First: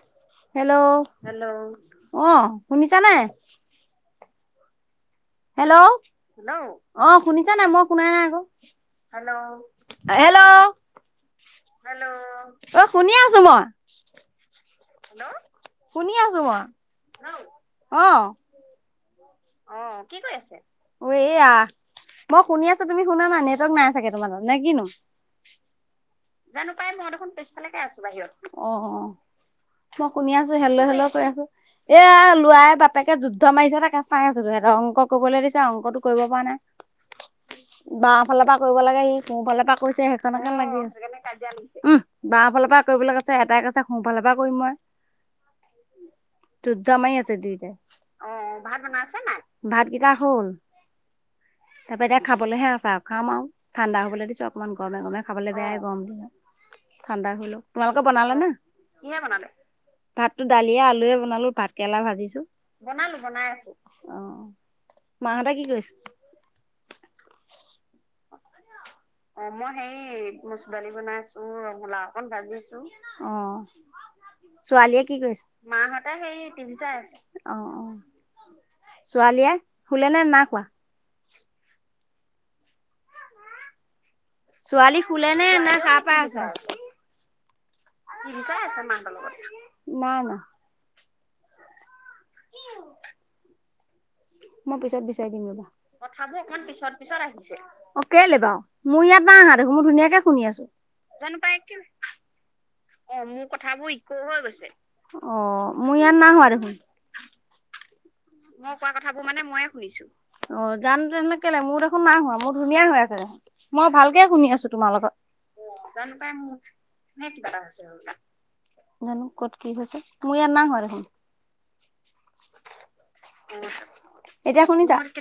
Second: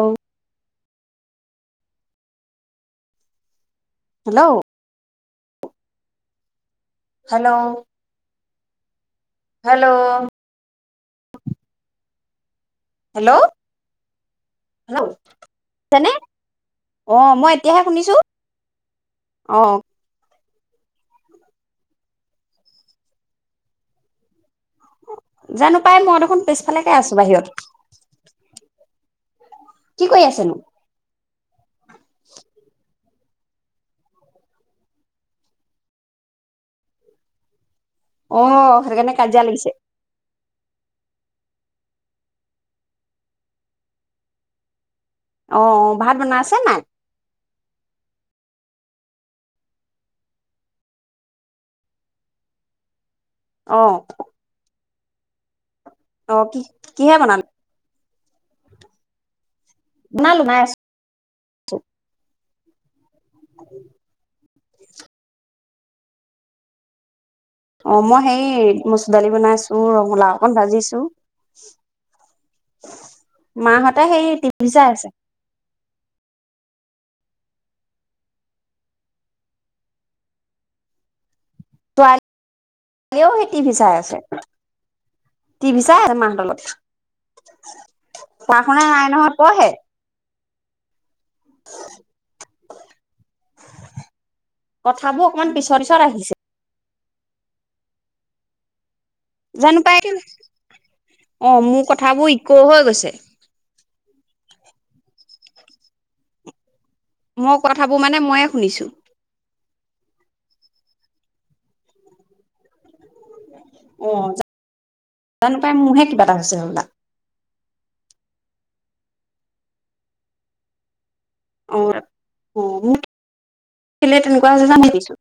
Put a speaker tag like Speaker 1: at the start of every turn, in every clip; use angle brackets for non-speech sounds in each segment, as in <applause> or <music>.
Speaker 1: অ!
Speaker 2: Hello hello আহ শুনিছা নে,
Speaker 1: হেল্ল'!
Speaker 2: হেল্ল'! অ
Speaker 1: হেল্ল'
Speaker 2: শুনিছা নাই মই কোনাই নে আকৌ- হেল্ল
Speaker 1: হেল্ল'
Speaker 2: হেল্ল' হেল্ল ' অ শুনি
Speaker 1: হেল্ল'
Speaker 2: আছো মই।
Speaker 1: হেল্ল'
Speaker 2: শুনি
Speaker 1: জানে
Speaker 2: আছো মই
Speaker 1: অ মই এতিয়াহে
Speaker 2: অ
Speaker 1: শুনিছো,
Speaker 2: অ কি কৈ আছে। এয়া মই শুনি আছো তুমি শুনা না নেটৱৰ্ক নাই চাগে তোমাৰত
Speaker 1: জানো পাই মই দেখোন
Speaker 2: জানো পাই
Speaker 1: পিছফালেকে
Speaker 2: মই
Speaker 1: আছো
Speaker 2: দেখোন
Speaker 1: বাহিৰত
Speaker 2: পছফালেকে আছো বাহিৰত অ অ
Speaker 1: কি
Speaker 2: মই
Speaker 1: কৰি
Speaker 2: শুনি আছো
Speaker 1: আছেনো
Speaker 2: হেল হেল কৰি আছো এয়া লোৱাই তাপেকে যুদ্ধ মাৰিছে তাকে চাই আছো তহঁতে অংক কবলৈ দিছে অংকতো কৰিব পৰা নাই। বা
Speaker 1: অ
Speaker 2: ফালৰ পৰা কৰিব
Speaker 1: সেইটো
Speaker 2: লাগে
Speaker 1: কাৰণে
Speaker 2: সি
Speaker 1: কাজিয়া
Speaker 2: মোৰ ফালৰ
Speaker 1: লাগিছে
Speaker 2: পৰা কৰিছে। কেনেকে লাগে? কাজিয়া আনিছেম বাৰ ফালৰ পৰা কৰিবলৈ কৈছে এটাই কৈছে সোঁফালৰ পৰা কৰিম মই।
Speaker 1: অ অ ভাত বনাইছে
Speaker 2: ত
Speaker 1: নাই
Speaker 2: দমাই আছে দুয়োটাই। ভাত বনাইছে নাই ভাত কেইটা হ'ল তাৰপা এতিয়া খাবলৈহে আছাও। খাম আৰু
Speaker 1: অ
Speaker 2: ঠাণ্ডা হবলৈ দিছো অকণমান। গৰমে গমে খাবলৈ বেয়াই। গৰম
Speaker 1: অ কি
Speaker 2: দিনত
Speaker 1: কিহে
Speaker 2: ঠাণ্ডা
Speaker 1: বনালে
Speaker 2: হৈ লওক। বনালে ন বনালে।
Speaker 1: বনালো
Speaker 2: ভাততো
Speaker 1: বনাই আছো।
Speaker 2: দালিয়ে আলুে বনালো ভাত কেৰেলা ভাজিছো। বনালো বনাই আছো অ মাহঁতে কি কৰিছে?
Speaker 1: অ মই সেই মচুৰ দালি
Speaker 2: অ মই
Speaker 1: বনাইছো
Speaker 2: সেই
Speaker 1: ৰঙালাও অকন
Speaker 2: মচু দালি
Speaker 1: ভাজিছো
Speaker 2: বনাইছো ৰঙালাও অকন ভাজিছো অ।
Speaker 1: মাহঁতে সেই টিভি চাই
Speaker 2: ছোৱালীয়ে
Speaker 1: আছে
Speaker 2: কি কৰিছে? মাহতে হেৰি অ অ ছোৱালীয়ে শুলে নে নাই শুৱা।
Speaker 1: ছছোৱালীয়েও যি ভি চাই আছে।
Speaker 2: ছোৱালী শুলে নে নে
Speaker 1: টিভি চাই
Speaker 2: সাৰ পাই
Speaker 1: মাহঁতৰ লগত
Speaker 2: আছে। আ
Speaker 1: পঢ়া শুনা নাই নহয় পঢ়ে
Speaker 2: ন ন
Speaker 1: <unintelligible>
Speaker 2: মই পিছত
Speaker 1: কথাবোৰ
Speaker 2: বিচাৰি দিম
Speaker 1: অকমান
Speaker 2: ৰবা
Speaker 1: পিছত পিছত আহিছে
Speaker 2: অক পিছত পিছত আহিছে, অ কেলে বাও? মোৰ ইয়াত ন আহা দেখোন
Speaker 1: জানো
Speaker 2: মই
Speaker 1: পাই
Speaker 2: ধুনীয়াকে শুনি আছো।
Speaker 1: অ মোৰ কথাবোৰ ইক' হৈ গৈছে
Speaker 2: অ মোৰ কথাবোৰ ই ইকৌ অ মোৰ ইয়াত নাহোৱা দেখোন।
Speaker 1: মোৰ কথা মানে মইয়ে শুনিছো।
Speaker 2: ফুৰিছো অ যান তেনেহলে কে লাগ মোৰত দেখোন না হোৱা মোৰ ধুনীয়া হৈ আছে দেখোন। মই
Speaker 1: অ
Speaker 2: ভালকে শুনি আছো তোমাৰ লগত।
Speaker 1: জানো পাই মোৰহে কিবা এটা হৈছে হ'বলা।
Speaker 2: জানো কত কি হৈছে মোৰ ইয়াত নাই হোৱা দেখোন।
Speaker 1: অ। অ মোৰ কেলে তেনেকুৱা
Speaker 2: এতিয়া
Speaker 1: হৈছে জানো
Speaker 2: শুনিছা?
Speaker 1: ভাবিছো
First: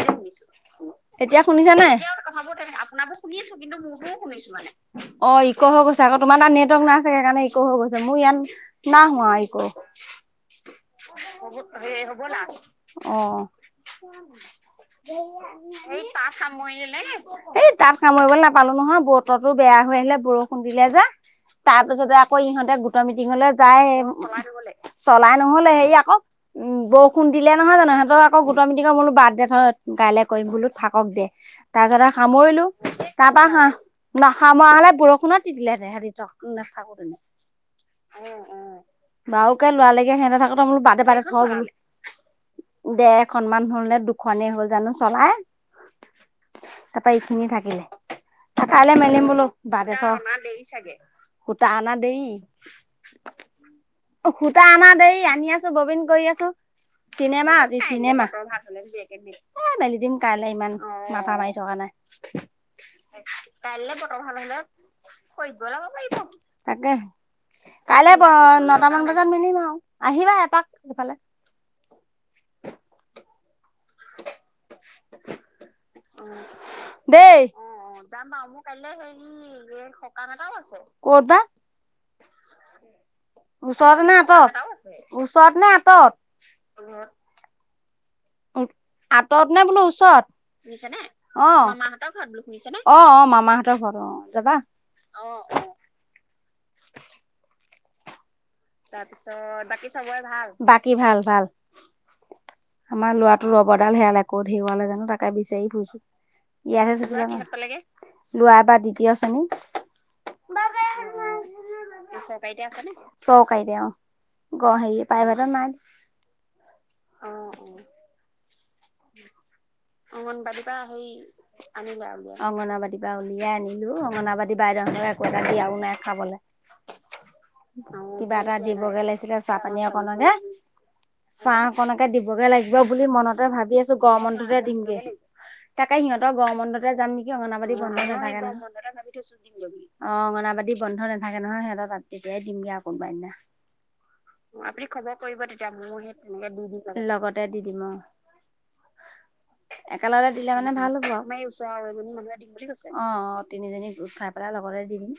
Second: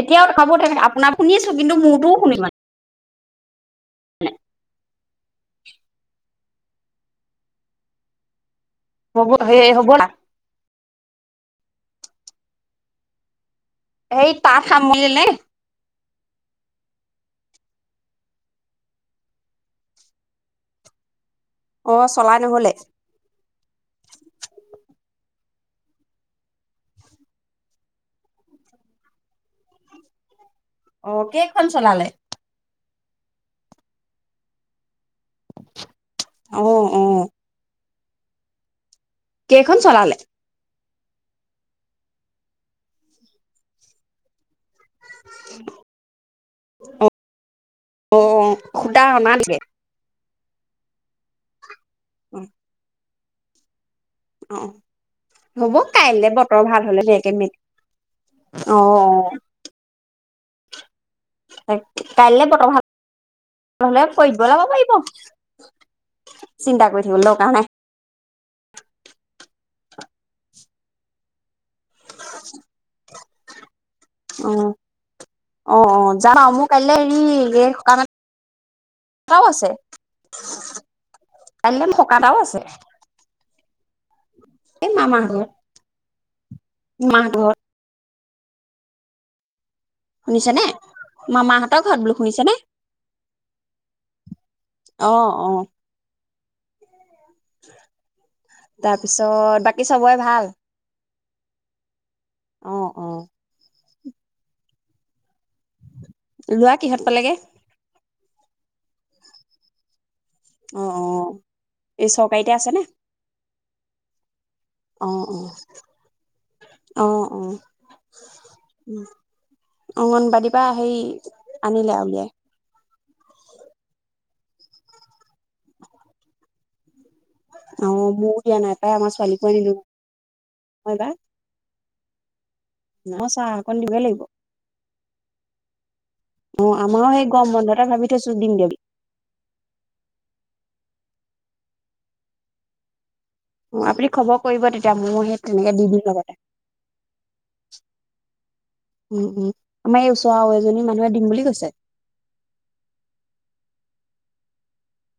Speaker 1: এতিয়াও কথাবোৰ তেনেকে আপোনাৰ
Speaker 2: এতিয়া
Speaker 1: শুনিছো
Speaker 2: শুনিছা
Speaker 1: কিন্তু
Speaker 2: নাই?
Speaker 1: মোৰটোও শুনিছো
Speaker 2: ইকৌ
Speaker 1: মানে।
Speaker 2: অ ইক হৈ গৈছে আকৌ তোমাৰ তাত নেটৰ্ক না সেইকাৰণে ইক হৈ গৈছে মোৰ ইয়াত না
Speaker 1: হ'ব
Speaker 2: হোৱা ইকৌ।
Speaker 1: সেই হ'বলা।
Speaker 2: বহুত হ'ব অ।
Speaker 1: সেই তাঁত সামৰিলে
Speaker 2: এই তা চ মৰি নে এই তাত কামৰিবলৈ নাপালো নহয় বতৰো বেয়া হৈ আহিলে বৰষুণ দিলে যা তাৰ
Speaker 1: অ
Speaker 2: পিছতে আকৌ
Speaker 1: চলাই নহলে।
Speaker 2: ইহঁতে গোটৰ মিটিঙলৈ যায় মনাইবলৈ চলাই নহ'লে হেৰি আকৌ উম বৰষুণ দিলে নহয় জানো সিহঁতক গোট মিংক মলো বাৰ্থডে গাইলে কৰিম বুললো থাকক
Speaker 1: অ
Speaker 2: যে
Speaker 1: কেইখন
Speaker 2: তাৰপিছত
Speaker 1: চলালে?
Speaker 2: আৰু কামৰিলো তাৰপৰা হাঁ নাখা মৰা হলে বৰষ শুনা দি দিলে হে হেৰিতক
Speaker 1: অ
Speaker 2: নচা
Speaker 1: অ
Speaker 2: কৰো ন উম উম বাৰুে
Speaker 1: কেইখন
Speaker 2: লৰালেকে
Speaker 1: চলালে
Speaker 2: সেনেে থাকোতেো ব হ দেৰখনন মান হ'ল নে দুখনেই হ'ল জানো চলাই
Speaker 1: অ
Speaker 2: তাৰাপা এইখিনি থাকিলে
Speaker 1: অ
Speaker 2: থাকাইে
Speaker 1: সুদা
Speaker 2: মেলিম
Speaker 1: অনা
Speaker 2: বোলো
Speaker 1: দিলে
Speaker 2: বাদেশৰ দে চাগে সুত আনা দেই
Speaker 1: অ
Speaker 2: উম
Speaker 1: অ
Speaker 2: সূতা আমাৰ দেই আনি আছো
Speaker 1: হ'ব
Speaker 2: ববিন কৰি
Speaker 1: কাইলে
Speaker 2: আছো
Speaker 1: বতৰ ভাল হলে ধুনীয়াকে
Speaker 2: চিনেমা
Speaker 1: মেলি
Speaker 2: আজি চিনেমা
Speaker 1: অ
Speaker 2: হে মেলি দিম কালে ইমান মাথা মাৰি থকা
Speaker 1: অ
Speaker 2: নাই
Speaker 1: কাইলে বতৰ ভাল
Speaker 2: কাই
Speaker 1: হলে
Speaker 2: বতৰ ভাল
Speaker 1: কৰিবলৈ পাৰিব
Speaker 2: হলে
Speaker 1: চিন্তা
Speaker 2: তাকে
Speaker 1: কৰি থাকিব দৰকাৰ নাই
Speaker 2: কাইলে নট মান বজাত মিলিম আৰু আহিবা এপাক সফালে
Speaker 1: <unintelligible> উ অ অ যাম মোৰ কাইলে হেৰি
Speaker 2: দেই
Speaker 1: এইক আছে
Speaker 2: ক'ত বা
Speaker 1: কাইলৈ মোৰ সক এটাও আছে
Speaker 2: ওচৰ ন
Speaker 1: এই মামাৰ ঘৰত
Speaker 2: ওচৰত নে এ তত
Speaker 1: মাহঁতৰ ঘৰত
Speaker 2: আঁতৰত নে বোলো ু
Speaker 1: শুনিছে নে
Speaker 2: অ
Speaker 1: মামাহঁতৰ ঘৰত
Speaker 2: মামাহতৰ
Speaker 1: বোলো শুনিছে নে
Speaker 2: ঘ অ অ মামাহঁতৰ ঘৰত অ যাবা অ
Speaker 1: উ
Speaker 2: তাৰ পিছত বাকী চবৰে ভাল বাকী ভাল ভাল
Speaker 1: অ অ
Speaker 2: আমাৰ ল'ৰাটো ৰ'বত দুডাল হোল আ কতেওৱালে জানো তাক বিচাৰিুৈছো
Speaker 1: লোৱা কিহঁত পালেগে
Speaker 2: লৰা বা দ্বিতীয় শ্ৰণী
Speaker 1: অ অ এই চৰকাৰীতে আছে নে অ অ
Speaker 2: <unintelligible>
Speaker 1: হয় উম
Speaker 2: অংগনবাদীৰ পৰা সেই আনিলো
Speaker 1: আৰু উলিয়াই
Speaker 2: হেই অংগনাবাদী কিবা উলিয়াই আনিলো অঙনাবাদি বাইদেউৰ একো এটা দিয়াও নাই খাবলৈ
Speaker 1: অ
Speaker 2: কিবা
Speaker 1: মোৰো
Speaker 2: এটা
Speaker 1: দিয়া নাই পাই
Speaker 2: দিবগে
Speaker 1: আমাৰ
Speaker 2: লাগিছিলে
Speaker 1: ছোৱালীকো
Speaker 2: চাহ
Speaker 1: আনিলো
Speaker 2: পানী অকণক যে
Speaker 1: নহয় এইবাৰ
Speaker 2: চাহ অকনকে দিবগে লাগিব দিব বুলি
Speaker 1: অ
Speaker 2: মনতে
Speaker 1: চাহ
Speaker 2: ভাবি
Speaker 1: অকণ
Speaker 2: আছো
Speaker 1: দিবই
Speaker 2: গড
Speaker 1: লাগিব
Speaker 2: মন্থতে তাকে সিহঁতৰ গ
Speaker 1: অ
Speaker 2: বন্দতে
Speaker 1: আমাৰো
Speaker 2: যাম
Speaker 1: সেই
Speaker 2: নেকি
Speaker 1: গৰম
Speaker 2: অংনাবাদ়ী
Speaker 1: বন্ধতে
Speaker 2: বন্ধ
Speaker 1: ভাবি থৈছো
Speaker 2: নাথাকে নহয়
Speaker 1: দিমগে বুলি
Speaker 2: অংগনবাদী বন্ধ নাথাকে নহয় সিহঁত ত তেতিয়াই দিমগে আৰু কোনোবাই দিনা
Speaker 1: অ খবৰ কৰিব
Speaker 2: আপুনি
Speaker 1: তেতিয়া
Speaker 2: খবৰ
Speaker 1: ময়ো সেই
Speaker 2: কৰিব তেতিয়া
Speaker 1: তেনেকে দি দিম
Speaker 2: ময় সেই
Speaker 1: লগতে
Speaker 2: তেনেকে দি দিম লগতে দি দিম অ
Speaker 1: উম, উম, আমাৰ এই
Speaker 2: একেলগতে
Speaker 1: ওচৰৰ আৰু
Speaker 2: দিলে মানে
Speaker 1: এজনী
Speaker 2: ভাল হ'ব
Speaker 1: মানুহে দিম
Speaker 2: আম
Speaker 1: বুলি
Speaker 2: ওচ
Speaker 1: কৈছে।
Speaker 2: এম বুলি কৈছে অ অ তিনি এ খাই পেলাই লগতে দি দিম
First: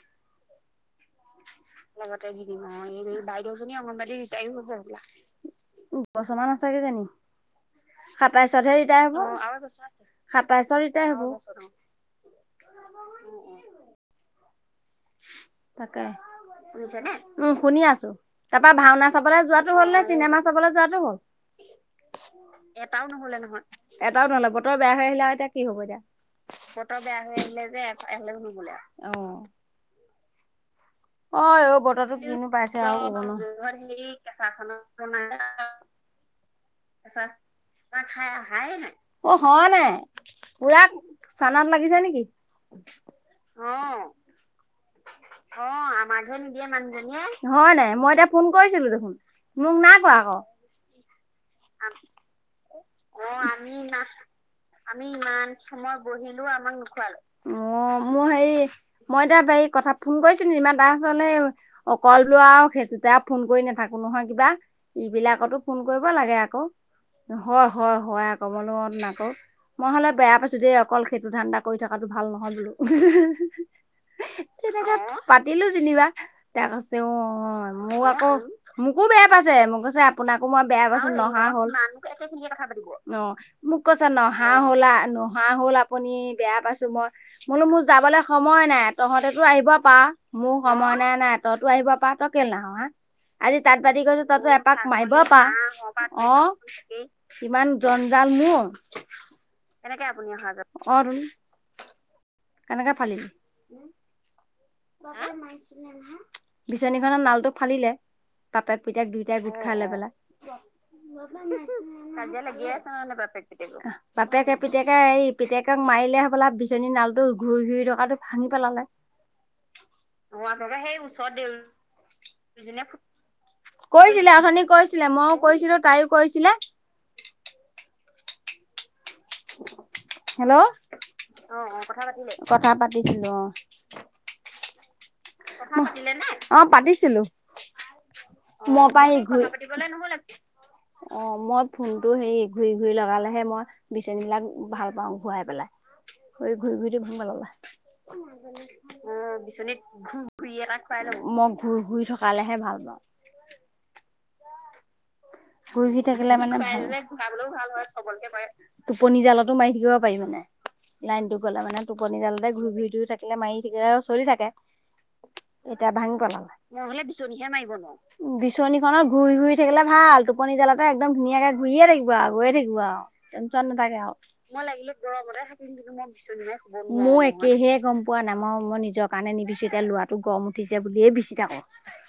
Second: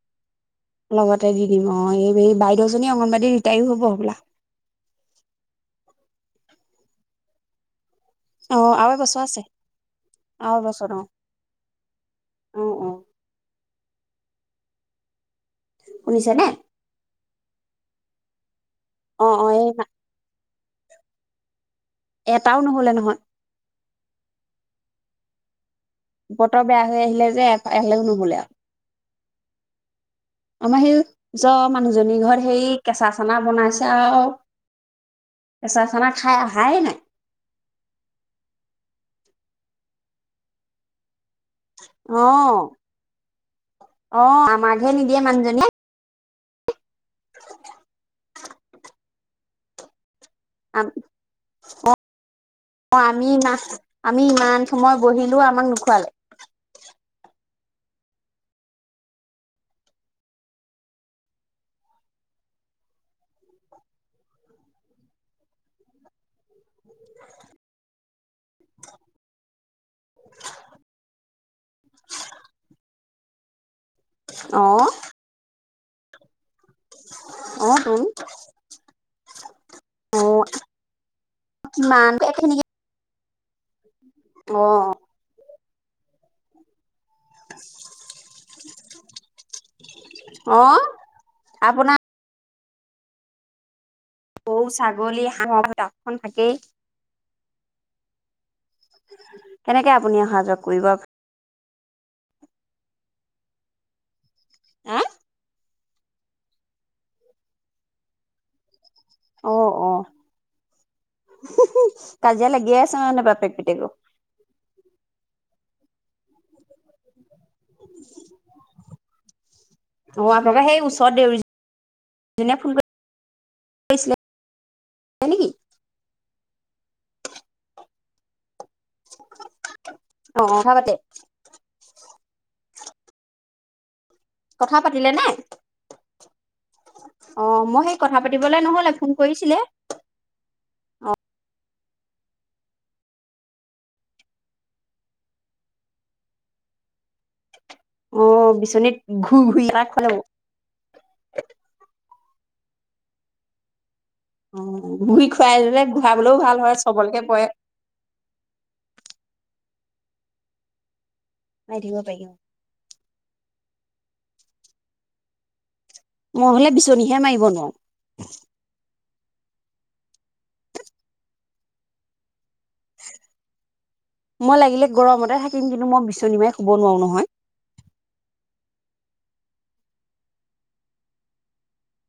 Speaker 1: লগতে দি দিম অ এই বাইদেউজনী অংগনবাাদী ৰিটায়ো হব হবলা
Speaker 2: বছমান আ চাগে জানি সাতাইছত
Speaker 1: অ',
Speaker 2: হেই
Speaker 1: আৰু এবছৰ
Speaker 2: হ
Speaker 1: আছে। আৰু
Speaker 2: সাতাইশৰ
Speaker 1: এবছৰ অ',
Speaker 2: ৰিটাৰ হব
Speaker 1: অ', অ',
Speaker 2: তাকে
Speaker 1: শুনিছেনে?
Speaker 2: বুজিছনে উম শুনি আছো তাপা ভাওনা
Speaker 1: অ',
Speaker 2: চাবলৈ
Speaker 1: অ', এই
Speaker 2: যোৱাটো হল ন চিনেমা চাবালে যোৱাটো হল
Speaker 1: এটাও নহলে নহয়
Speaker 2: এটাও নললে বতৰ বেয়া হৈ আহিলে এয়া কি হব এতিয়া বতৰ বেয়া হৈ আহিলে যে একেলগে ঘুৰি গলে আওঁ অ
Speaker 1: আমাৰ সেই উচ
Speaker 2: অ বতৰটো
Speaker 1: মানুজনীৰ ঘৰত
Speaker 2: কিনো
Speaker 1: হেই
Speaker 2: পাইছে আৰু
Speaker 1: কেঁচা
Speaker 2: ক'ব
Speaker 1: চানা
Speaker 2: নোৱাৰো
Speaker 1: বনাইছে আৰু কেঁচা চানা খাই অহাইে নাই
Speaker 2: নাই অ হোৱা নাই পুৰা চানাত লাগিছে নেকি
Speaker 1: অ',
Speaker 2: আহ
Speaker 1: <unintelligible> নিদিয়ে মানুহজনীয়ে
Speaker 2: <unintelligible> হয় নাই মই এতিয়া ফোন কৰিছিলো দেখোন মোক নাই কোৱা আকৌ
Speaker 1: অ', আমি আমি ইমান সময় বহিলোও আমাক নোখোৱালে
Speaker 2: অ', মোৰ হেৰি মইতিয়া বাৰীক কথা ফোন কৰিছো ইমান তাৰছ অকলটো আৰু সেইটোতে আৰু ফোন কৰি নাথাকো নহয় কিবা এইবিলাকতো ফোন কৰিব লাগে আকৌ হয়-হয়-হয় আ', ক'বলৈ নকৌ মই হ'লে বেয়া পাইছো দেই অকল সেইটো ধান্দা কৰি থকাটো ভাল নহয় বোলো। উ <unintelligible>
Speaker 1: অ',
Speaker 2: তেনেকে পাতিলো। জিনিবা। তাক কৈছে অ,
Speaker 1: অ', তোন
Speaker 2: মোক আকৌ মোকো বেয়া পাইছে মোক কৈছে আপোনাকো
Speaker 1: অ',
Speaker 2: মই বেয়া পাইছো নহা হল।
Speaker 1: কিমান এখিনি
Speaker 2: অ', মোক কৈছে নহা
Speaker 1: অ',
Speaker 2: হ'লা নহা হ'লা। আপুনি বেয়া পাইছো মই। বোলো মোৰ যাবলৈ সময় নাই তহঁতে আহিব পাৰা মোৰ
Speaker 1: অ',
Speaker 2: সময় নাই-নাই তইতো আহিব
Speaker 1: আপোনাৰ
Speaker 2: পাৰা তই। নহা আজি তাত তাত বাতি কৰিছো
Speaker 1: গৰু,
Speaker 2: এপাক মাৰিব
Speaker 1: ছাগলী, হাঁহৰ
Speaker 2: পৰা
Speaker 1: তাঁতখন
Speaker 2: অ
Speaker 1: থাকেই
Speaker 2: ইমান ড জাল মৰ
Speaker 1: কেনেকে আপুনি অহা যোৱা কৰিব।
Speaker 2: কেনেকে ফালিল।
Speaker 1: হা?
Speaker 2: পাপাই মাৰিছে। বিচনী খনৰ নালটো ফালিলে তাপ পিতেক দুইটাই গোট
Speaker 1: অ',
Speaker 2: খাই
Speaker 1: অ',
Speaker 2: পেলায়
Speaker 1: কাজিয়া লাগিয়ে আছে মানে বাপেক পিতেকৰ?
Speaker 2: আ', বাপেকে পিতেকে এই তাক মাৰিলে হবলা বিচনী নালটো ঘূৰি-ঘূৰি থকাটো ভাঙি পেলালে।
Speaker 1: অ', আপোনালোকৰ সেই ওচৰত দেউৰীজনীয়ে ফোন কৰিছিলে
Speaker 2: কৈছিলে অথনি কৈছিলে মইও
Speaker 1: নেকি?
Speaker 2: কৈছিলো তাই কৈছিলে। উ <inaudible>
Speaker 1: অ',
Speaker 2: হেল্ল'
Speaker 1: কথা পাতে।
Speaker 2: অ, কথা পাতিলে? কথা পাতিছিলো অ',
Speaker 1: কথা পাতিলে নে?
Speaker 2: অ', অ', পাতিছিলো
Speaker 1: অ', মই সেই কথা পাতিবলৈ
Speaker 2: মই
Speaker 1: নহলে
Speaker 2: পৰা
Speaker 1: ফোন
Speaker 2: সি ঘূৰি
Speaker 1: কৰিছিলে।
Speaker 2: অ', মই ফোনটো হেৰি ঘূৰি-ঘূৰি লগালেহে মই। বিচনীবিলাক ভাল পাওঁ ঘূৰাই পেলাই ঘূৰি-ঘূৰি-ঘূৰি টো ভাঙ্গি পেলালে
Speaker 1: অ', বিচনীত ঘূৰি ঘূৰি এটা খুৱালে
Speaker 2: মই ঘূ-ঘুৰি থকা খালেহে ভাল পাওঁ।
Speaker 1: অ', ঘূৰি খুৱাই দিলে
Speaker 2: ঘূহি থাকিলে
Speaker 1: ঘূৰাবলৈও
Speaker 2: মানে,
Speaker 1: ভাল হয়
Speaker 2: খোৱাই দিলে
Speaker 1: চবলকে পৰে
Speaker 2: ঘূৰাবলৈওঁ ভাল হয় চবলৈকে পৰে। টোপনি জালতো মাৰি থাকি ব পাৰি মানে। লাইনটো গ'লে মানে
Speaker 1: মাৰি থাকিব
Speaker 2: টোপনি
Speaker 1: পাৰি অ'।
Speaker 2: জালতে ঘূৰি ঘূৰি ধুই থাকিলে মাই থাকিলে আৰু চলি থাকে। এতিয়া ভাঙি পেলালে, মই হ'লে বিচনীহে মাৰিব নোৱাওঁ। বিচনীখনৰ ঘূৰি ঘূৰি থাকিলে ভাল টোপনি জালাতে একদম ধুনীয়াকে ঘূৰিয়ে থাকিব আৰু, গৈয়ে থাকিব আৰু, টেনচন নাথাকে আৰু। মই লাগিলে গৰমতে থাকিম কিন্তু মই বিচনী মাৰি শুৱ নোৱাওঁ। মোৰ একেহে গম পোৱা নাই। মই, মই নিজৰ নিজৰ কাৰণে নিবিছো, এতিয়া ল'ৰাটো গৰম উঠিছে বুলিয়ে বিচি থাকো।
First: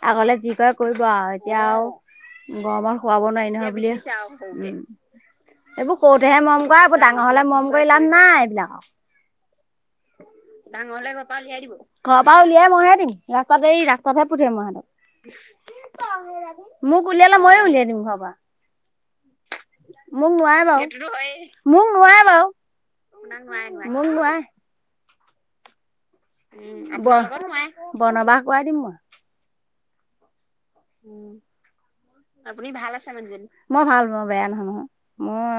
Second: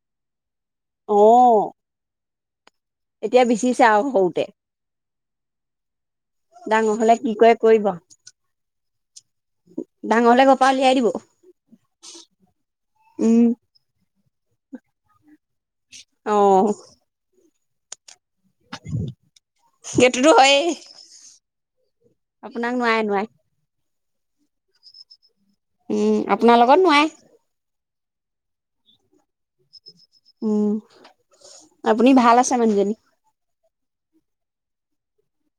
Speaker 2: আগলে যি কয় কৰিব আউ,
Speaker 1: অ'।
Speaker 2: এতিয়া আউ অ' আমাৰ খোৱাব
Speaker 1: এতিয়া
Speaker 2: নোৱাৰি নহয়
Speaker 1: বিচিছে
Speaker 2: বুলিয়ে,
Speaker 1: আৰু সৰুতে
Speaker 2: উম্। এবোৰ সৰুতেহে মৰম কৰা, এইবোৰ ডাঙৰ
Speaker 1: কি
Speaker 2: হ'লে
Speaker 1: কৰে
Speaker 2: মৰম কৰি
Speaker 1: কৰিব
Speaker 2: লাভ নাই এইবিলাকক।
Speaker 1: ডাঙৰ হলে ঘৰ পৰা
Speaker 2: ডাঙৰ
Speaker 1: উলিয়াই দিব
Speaker 2: হ'লে ঘৰ পৰা উলিয়াই দিব। ঘৰৰ পৰা উলিয়াই মইহে দিম।
Speaker 1: উম
Speaker 2: ৰাস্তাত এই ৰাস্তাতহে <inaudible>
Speaker 1: অ'।
Speaker 2: মোক উলিয়ালে ময়ো উলিয়াই দিম ঘৰ পৰা।
Speaker 1: সেইটোতো
Speaker 2: মোক
Speaker 1: হয়েই
Speaker 2: নোৱাৰে বাৰু, সেইতোটো হয়েই। মোক নোৱাৰে বাৰু,
Speaker 1: আপোনাক নোৱাৰে নোৱাৰে
Speaker 2: আপোনাক নোৱাৰে। মোক নোৱায়ে।
Speaker 1: উম আপোনাৰ লগত
Speaker 2: উম্,
Speaker 1: নোৱাৰে
Speaker 2: আপোনাৰ লগত নোৱায়ে। বনবাস কৰাই দিম মই।
Speaker 1: উম্, আপুনি ভাল আছে মানুহজনী।
Speaker 2: মই ভাল, মই বেয়া নহয় নহয়। মোৰ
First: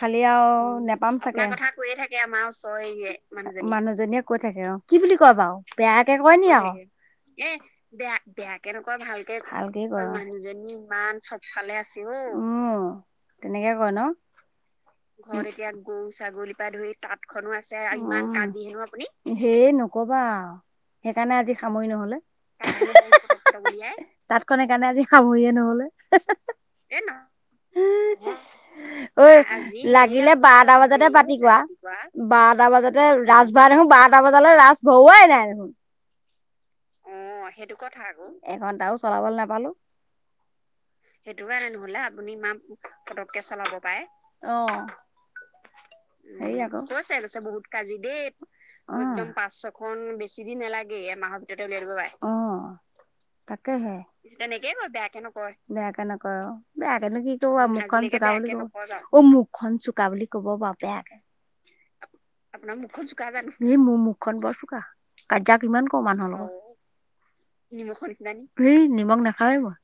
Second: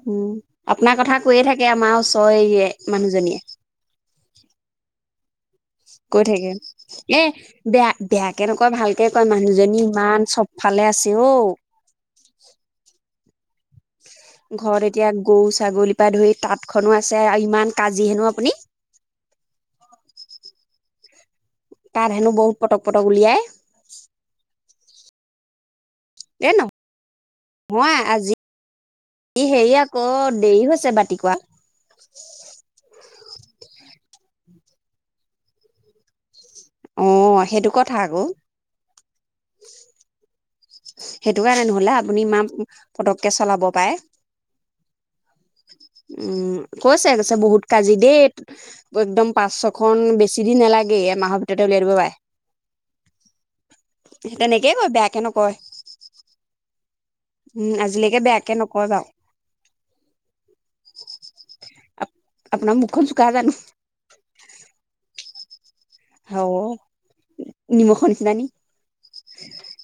Speaker 2: খালি
Speaker 1: উম
Speaker 2: আউ
Speaker 1: আপোনাৰ
Speaker 2: নেপাম
Speaker 1: কথা
Speaker 2: চাগে।
Speaker 1: কৈয়ে
Speaker 2: আপোনাৰ
Speaker 1: থাকে
Speaker 2: কথা
Speaker 1: আমাৰ
Speaker 2: কৈয়ে থাকে আমাৰ ওচৰ এইয়ে মানুহজনীয়ে, মানুহজনীয়ে কৈ থাকে অ', কি বুলি কয় বাউ?
Speaker 1: কৈ থাকে, এ বেয়া বেয়া কে নকয় ভালকে
Speaker 2: এ ভাল
Speaker 1: কয়
Speaker 2: কে
Speaker 1: মানুহজনী
Speaker 2: কয় অ'।
Speaker 1: ইমান
Speaker 2: মানুহজনী
Speaker 1: চবফালে আছে
Speaker 2: ইমান
Speaker 1: অ
Speaker 2: চবফালে আছে অ', অ'। তেনেকে কয় ন?
Speaker 1: ঘৰত এতিয়া গৰু
Speaker 2: ঘৰত এতিয়া
Speaker 1: ছাগলীৰ
Speaker 2: গৰু,
Speaker 1: পৰা ধৰি
Speaker 2: ছাগলী পা
Speaker 1: তাঁতখনো
Speaker 2: ধৰি
Speaker 1: আছে আৰু
Speaker 2: তাঁতখনো
Speaker 1: ইমান
Speaker 2: আছে
Speaker 1: কাজি
Speaker 2: আৰু
Speaker 1: হেনো
Speaker 2: ইমান
Speaker 1: আপুনি
Speaker 2: কাজি হেনো আপুনি? হেই নকবা। সেইকাৰণে আজি সামৰি
Speaker 1: তাত
Speaker 2: নহ'লে
Speaker 1: হেনো বহুত পটক পটক উলিয়াই
Speaker 2: তাঁতখন সেই কাৰণে আজি সামৰিয়ে নহ'লে।
Speaker 1: এ নহয় আজি
Speaker 2: ঐ
Speaker 1: ই হেৰি আকৌ
Speaker 2: লাগিলে
Speaker 1: দেৰি
Speaker 2: বাৰটা
Speaker 1: হৈছে
Speaker 2: বজাতে বাতি কোৱা, বাৰটা বজাতে ৰাজ ভৰা দেখোন, বাৰটা বজালৈ ৰাজ ভৰোৱাই নাই দেখোন। অ' সেইটো কথা আকৌ, এঘন্টাও <unintelligible> নাপালো। সেইটো কাৰণে নহলে আপুনি ইা পতককে চলাব পাৰে অ', সেইয়া আঁক আৰু কৈছে কৈছে বহুত কাজি দেই একদম পাঁচ ছখন বেছি দিন নালাগেই এমাহৰ ভিতৰতে উলিয়াই দিব পাৰে।
Speaker 1: পাৰে
Speaker 2: তেনেকে
Speaker 1: তেনেকেই
Speaker 2: কয় বেয়াকে নক
Speaker 1: নকয়
Speaker 2: বেয়াকে নকয় অ', বেয়াকেনো কি কব
Speaker 1: উম
Speaker 2: মুখখন
Speaker 1: আজিলৈকে
Speaker 2: চুকাা
Speaker 1: বেয়াকে
Speaker 2: বুলি কব
Speaker 1: নকয় বাৰু
Speaker 2: অ', মুখখন চোকা বুলি কব বা বেয়াকে। আপোনাৰ মুখ খন চুকা জানো এ মোৰ মুখ মোখ খন বৰ চোকা কিমান ক মানুহৰ
Speaker 1: অ
Speaker 2: লগত
Speaker 1: নিমখৰ নিচিনা নি
Speaker 2: এই নিমখ নাখাও এ ময়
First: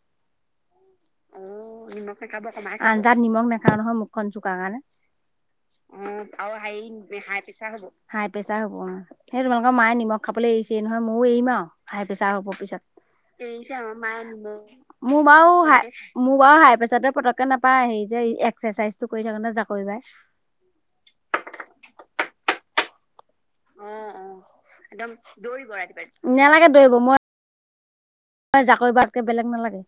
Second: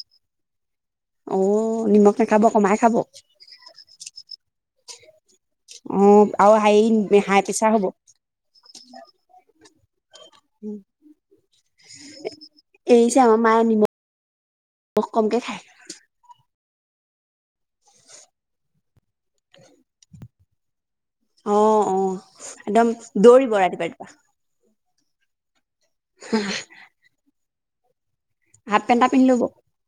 Speaker 1: অ নিমখ নাখাব কমাই খাব
Speaker 2: আঞ্জাত নিমখ নাখাও নহয় মুখখন চোকা কাৰণে।
Speaker 1: অ আৰু
Speaker 2: <unintelligible>
Speaker 1: হেৰি
Speaker 2: হাই
Speaker 1: প্ৰেছাৰ হ'ব
Speaker 2: প্ৰেছাৰ হব অ', সেই তোমালোকৰ মায়ে নিমখ খাবলৈ এৰিছে নহয়, ময়ও এৰিম আৰু হাই প্ৰেছাৰ হব পিছত।
Speaker 1: এৰিছে আমাৰ মায়ে নিমখ
Speaker 2: <unintelligible> মোৰ
Speaker 1: কমকে
Speaker 2: মাও
Speaker 1: খায়
Speaker 2: হাই মোৰ অ', হাই প্ৰেছাৰতোয়ে পতককে নাপায় হেৰি যে এক্সাৰচাইজটো কৰি থাকে নহয় জাকৰিবাই।
Speaker 1: অ', অ' একদম দৌৰিব ৰাতি পুৱা ৰাতি পুৱা।
Speaker 2: দৌৰিব ৰা নেলাগে দৌৰিব মই
Speaker 1: হাফ পেণ্ট এটা
Speaker 2: জাকৈবাতকে
Speaker 1: পিন্ধি ল'ব
Speaker 2: বেলেগ নালাগে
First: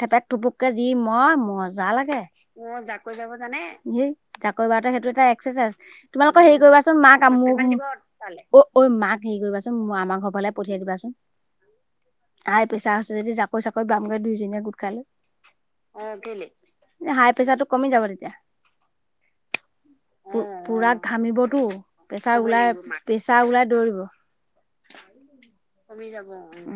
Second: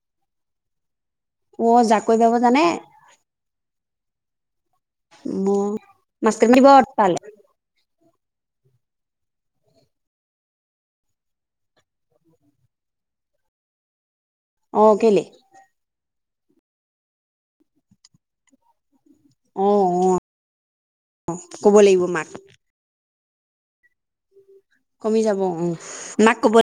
Speaker 2: ঠেপেত ঠোপোক কে জি মই
Speaker 1: অ
Speaker 2: মজা
Speaker 1: জাকৈ
Speaker 2: লাগে
Speaker 1: বাব জানে
Speaker 2: অ', <unintelligible> হেই জাকৈ বাৰতা সেইটো এটা
Speaker 1: মই
Speaker 2: একচৰচাইজ তোমালোকৰ
Speaker 1: মাষ্টৰ
Speaker 2: হেৰি
Speaker 1: দিব
Speaker 2: কৰিবাচোন
Speaker 1: তালে
Speaker 2: মাক মোৰ ঐ মাক হেৰি কৰিবাচোন আমাৰ ঘৰ ফালে পঠিয়াই দিবাচোন। আই পইচা আছে যদি জাকৈ চাকৈ বামগৈ দুই
Speaker 1: অ কেলে
Speaker 2: <unintelligible> লৈ। হাই প্ৰেচাৰটো কমি যাব তেতিয়া।
Speaker 1: অ অ
Speaker 2: পোৰা ঘামিব তো
Speaker 1: ক'ব লাগিব মাক
Speaker 2: প্ৰেছাৰ ওলাই প্ৰেচাৰ ওলাই দৌৰিব।
Speaker 1: কমি যাব অ' মাক ক'ব
Speaker 2: উ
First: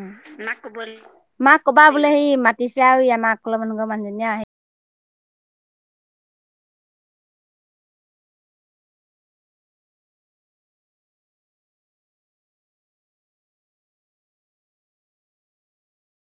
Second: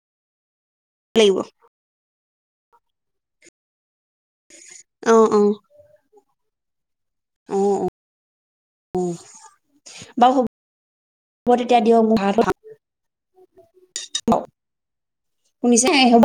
Speaker 1: লাগিব
Speaker 2: মাক কবা বোলে সেই ই মাতিছে আৰু ই <unintelligible> মানুহ <unintelligible>
Speaker 1: অ', অ',। অ', অ', বাৰু হব তেতিয়া দিয়ক ভ শুনিছে হব